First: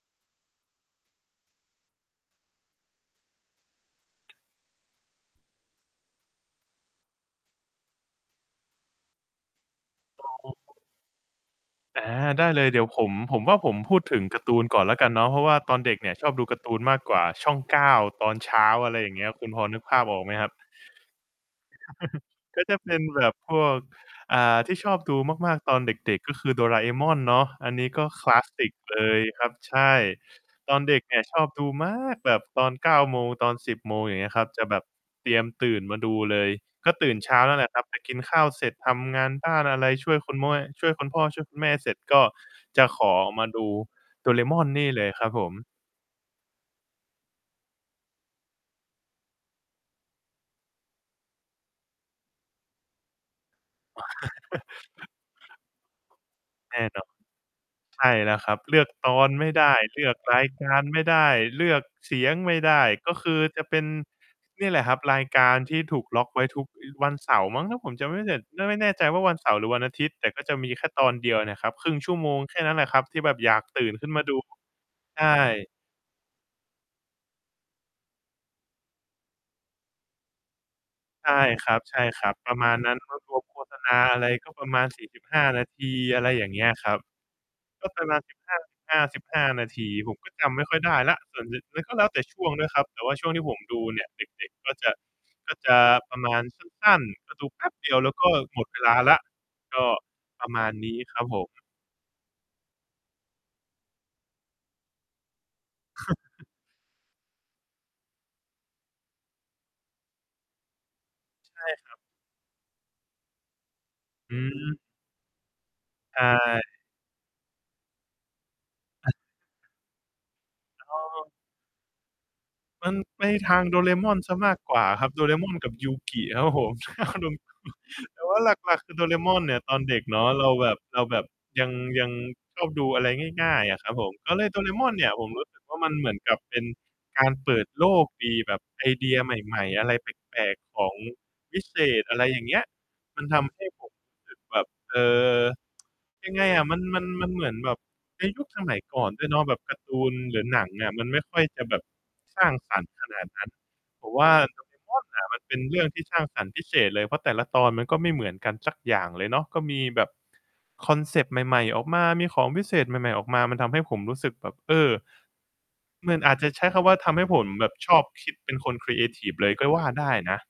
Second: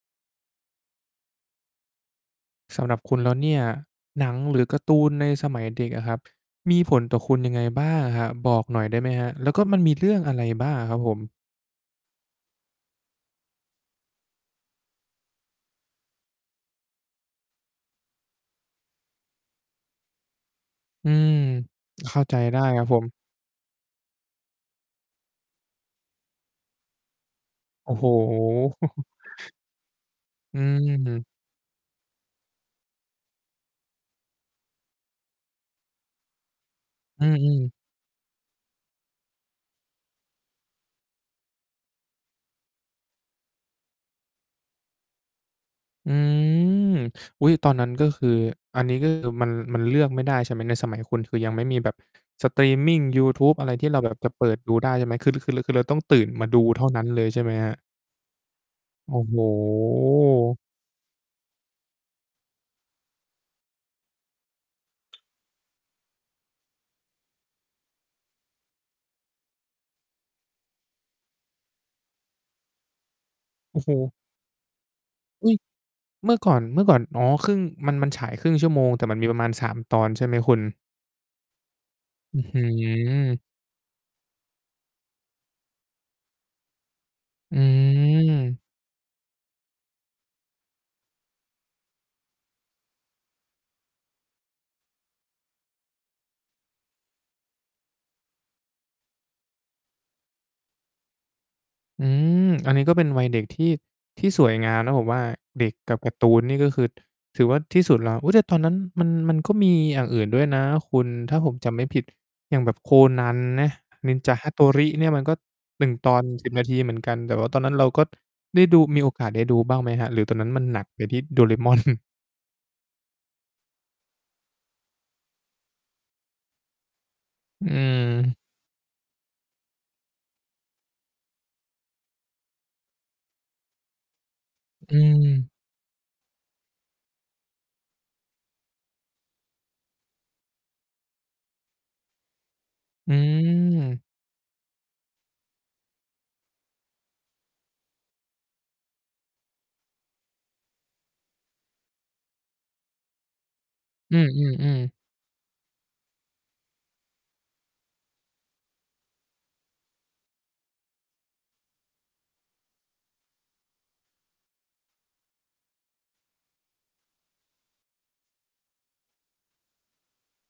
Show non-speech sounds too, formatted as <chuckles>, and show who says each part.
Speaker 1: สำหรับคุณแล้วเนี่ย หนัง หรือการ์ ตูนในสมัยเด็กอะครับ มีผลต่อคุณยังไงบ้างอะครับ? บอกหน่อยได้ไหมครับ แล้วก็มันมีเรื่อ
Speaker 2: ต
Speaker 1: ง
Speaker 2: อ
Speaker 1: อะ
Speaker 2: น
Speaker 1: ไรบ
Speaker 2: ผ
Speaker 1: ้า
Speaker 2: ม
Speaker 1: งอะครับผม?
Speaker 2: อา ได้เลย เดี๋ยวผม ผมว่าผมพูดถึงการ์ตูนก่อนแล้วกันเนาะ เพราะว่าตอนเด็กเนี่ย ชอบดูการ์ตูนมากกว่า ช่อง 9 ตอนเช้า อะไรอย่างเงี้ย คุณพอนึกภาพออกไหมครับ?
Speaker 1: อืม เข้าใจ
Speaker 2: <chuckles>
Speaker 1: ได
Speaker 2: ก
Speaker 1: ้
Speaker 2: ็จะ
Speaker 1: ครับ
Speaker 2: เป
Speaker 1: ผ
Speaker 2: ็น
Speaker 1: ม
Speaker 2: แบบพวก อ่า ที่ชอบดูมาก ๆ ตอนเด็ก ๆ ก็คือ "โดราเอมอน" เนาะ อันนี
Speaker 1: โ
Speaker 2: ้
Speaker 1: อ้
Speaker 2: ก
Speaker 1: โ
Speaker 2: ็
Speaker 1: ฮ
Speaker 2: คลาสสิกเล
Speaker 1: <chuckles>
Speaker 2: ยครับ ใช่
Speaker 1: อื
Speaker 2: ตอนเด็กเนี่ย
Speaker 1: ม
Speaker 2: ชอบดูมากแบบตอน 9 โมง ตอน 10 โมง อย่างเงี้ยครับ จะแบบเตรียมตื่นมาดูเลย ก็ตื่น
Speaker 1: อื
Speaker 2: เช้านั่
Speaker 1: อ
Speaker 2: นแหละ
Speaker 1: ๆ
Speaker 2: ครับ แบบไปกินข้าวเสร็จ ทำงานบ้านอะไร ช่วยคุณแม่ ช่วยคุณพ่อ ช่วยคุณแม่เสร็จ ก็จะขอมาดู "โดราเอมอน" นี่เลยครับผม
Speaker 1: อืม อุ๊ย ตอนนั้น ก็คือ อันนี้ก็ คือ มัน มันเลือกไม่ได้ใช่ไหม? ในสมัยคุณ คือยังไม่มีแบบ สตรีมมิง ยูทูบ อะไรที่เราแบบจะเปิดดูได้ใช่
Speaker 2: <chuckles>
Speaker 1: ไหม? คือรือ คือรือ คือเราต้อง ตื่นมาดู
Speaker 2: แ
Speaker 1: เ
Speaker 2: น
Speaker 1: ท่
Speaker 2: ่
Speaker 1: าน
Speaker 2: น
Speaker 1: ั้
Speaker 2: อ
Speaker 1: น
Speaker 2: น
Speaker 1: เลยใช่ไหมครับ?
Speaker 2: ใช่แล้วครับ เลือก ต
Speaker 1: โอ้
Speaker 2: อน
Speaker 1: โฮ
Speaker 2: ไม่ได้ เลือกรายการไม่ได้ เลือกเสียงไม่ได้ ก็คือจะเป็น เนี่ยแหละครับ รายการที่ถูกล็อกไว้ทุก อ วันเสาร์มั้ง ถ้าผมจำไม่ผิด เริ่มไม่แน่ใจว่า วันเสาร์ หรือวันอาทิตย์ แต่ก็จะมีแค่ตอนเดียวเนี่ยครับ 1/2 ชั่วโมงแค่นั้นแหละครับ ที่แบบอยาก
Speaker 1: โอ
Speaker 2: ต
Speaker 1: ้
Speaker 2: ื
Speaker 1: โ
Speaker 2: ่นขึ้
Speaker 1: ฮ
Speaker 2: นมาดู ใช
Speaker 1: อุ๊ย!
Speaker 2: ่
Speaker 1: เมื่อก่อน เมื่อก่อน อ๋อ ครึ่ง มัน มันฉาย 1/2 ชั่วโมง แต่มันมีประมาณ 3 ตอนใช่ไหมคุณ?
Speaker 2: ใช่ครับ
Speaker 1: อื้อ
Speaker 2: ๆ ปร
Speaker 1: ฮ
Speaker 2: ะ
Speaker 1: ื
Speaker 2: มาณนั้น
Speaker 1: อ
Speaker 2: รวม ๆ โฆษณาอะไร ก็ประมาณ 45 นาที อะไรอย่างเงี้ยครับ
Speaker 1: อ
Speaker 2: ก็ประมาณ สิบห้
Speaker 1: ื
Speaker 2: า
Speaker 1: ม
Speaker 2: สิบห้าสิบห้า นาที ผมก็จำไม่ค่อยได้แล้ว ส่วนหนึ่งมันก็แล้วแต่ช่วงด้วยครับ แต่ว่าช่วงที่ผมดูเนี่ย เด็ก ๆ ก็จะ ก็จะประมาณ สั้น ๆ ก็ดูแป๊บเดียว แล้วก็หมดเวลาแล้ว ก็ประมาณนี้ครับผม
Speaker 1: อืม อันนี้ก็เป็นวัยเด็กที่ ที่สวยงามนะผมว่า เด็กกับการ์ตูน
Speaker 2: <chuckles>
Speaker 1: นี่ ก็คือ ถือว่าที่สุดแล้ว อุ๊ย แต่ตอนนั้น มัน มันก็มีอย่างอื่นด้วยนะคุณ ถ้าผม
Speaker 2: ใช่
Speaker 1: จำไม
Speaker 2: ค
Speaker 1: ่
Speaker 2: ร
Speaker 1: ผ
Speaker 2: ับ
Speaker 1: ิด อย่างแบบ "โคนัน" นะ "นินจ
Speaker 2: อื
Speaker 1: าฮาโต
Speaker 2: ม
Speaker 1: ริ" เนี่ย มันก็ 1 ต
Speaker 2: ใ
Speaker 1: อ
Speaker 2: ช
Speaker 1: นมี 10
Speaker 2: ่
Speaker 1: นาที เหมือนกัน แต่ว่าตอนนั้นเราก็ ได้ดู มีโอ
Speaker 2: อา
Speaker 1: กาสได้ดูบ้างไหมครับ? หรือตอนนั้นมันหนัก
Speaker 2: อ๋
Speaker 1: ไปที่
Speaker 2: อ
Speaker 1: "Doraemon mon" <chuckles>
Speaker 2: มันไปทาง "โดราเอมอน" เสียมากกว่าครับ "โดราเอมอน" กับ Yu-Gi ครับผม <chuckles> รวม
Speaker 1: อื
Speaker 2: ๆ แต่ว
Speaker 1: ม
Speaker 2: ่าหลัก ๆ คือ"โดราเอมอน" เนี่ย ตอนเด็กเนาะ เราแบบ เราแบบยัง ยังชอบดูอะไร ง่าย ๆ อะครับผม ก็เลย "โดราเอมอ
Speaker 1: อ
Speaker 2: น"
Speaker 1: ื
Speaker 2: เนี่ย ผมรู
Speaker 1: ม
Speaker 2: ้สึกว่ามันเหมือนกับเป็นการเปิดโลกดี แบบไอเดียใหม่ ๆ อะไรแปลก ๆ ของวิเศษ อะไรอย่างเงี้ย
Speaker 1: อื
Speaker 2: มันทำให้ผม
Speaker 1: ม
Speaker 2: รู้สึกแบบ เออ ยังไงอะ มัน มัน มันเหมือนแบบในยุคสมัยก่อนด้วยเนาะ แบบการ์ตูน หรือหนังอะ มันไม่ค่อยจะแบบสร้างสรรค์ขนาดนั้น ผม
Speaker 1: อื
Speaker 2: ว่า "โดราเอ
Speaker 1: อ ๆ
Speaker 2: ม
Speaker 1: ๆ
Speaker 2: อน" อะ มันเป็นเรื่องที่สร้างสรรค์พิเศษเลย เพราะแต่ละตอนมันก็ไม่เหมือนกันสักอย่างเลยเนาะ ก็มีแบบคอนเซปต์ใหม่ ๆ ออกมา มีของวิเศษ ใหม่ ๆ ออกมา มันทำให้ผมรู้สึกแบบ เออ มันอาจจะใช้คำว่า ทำให้ผมแบบชอบคิด เป็นคนครีเอทิฟเลย ก็ว่าได้นะ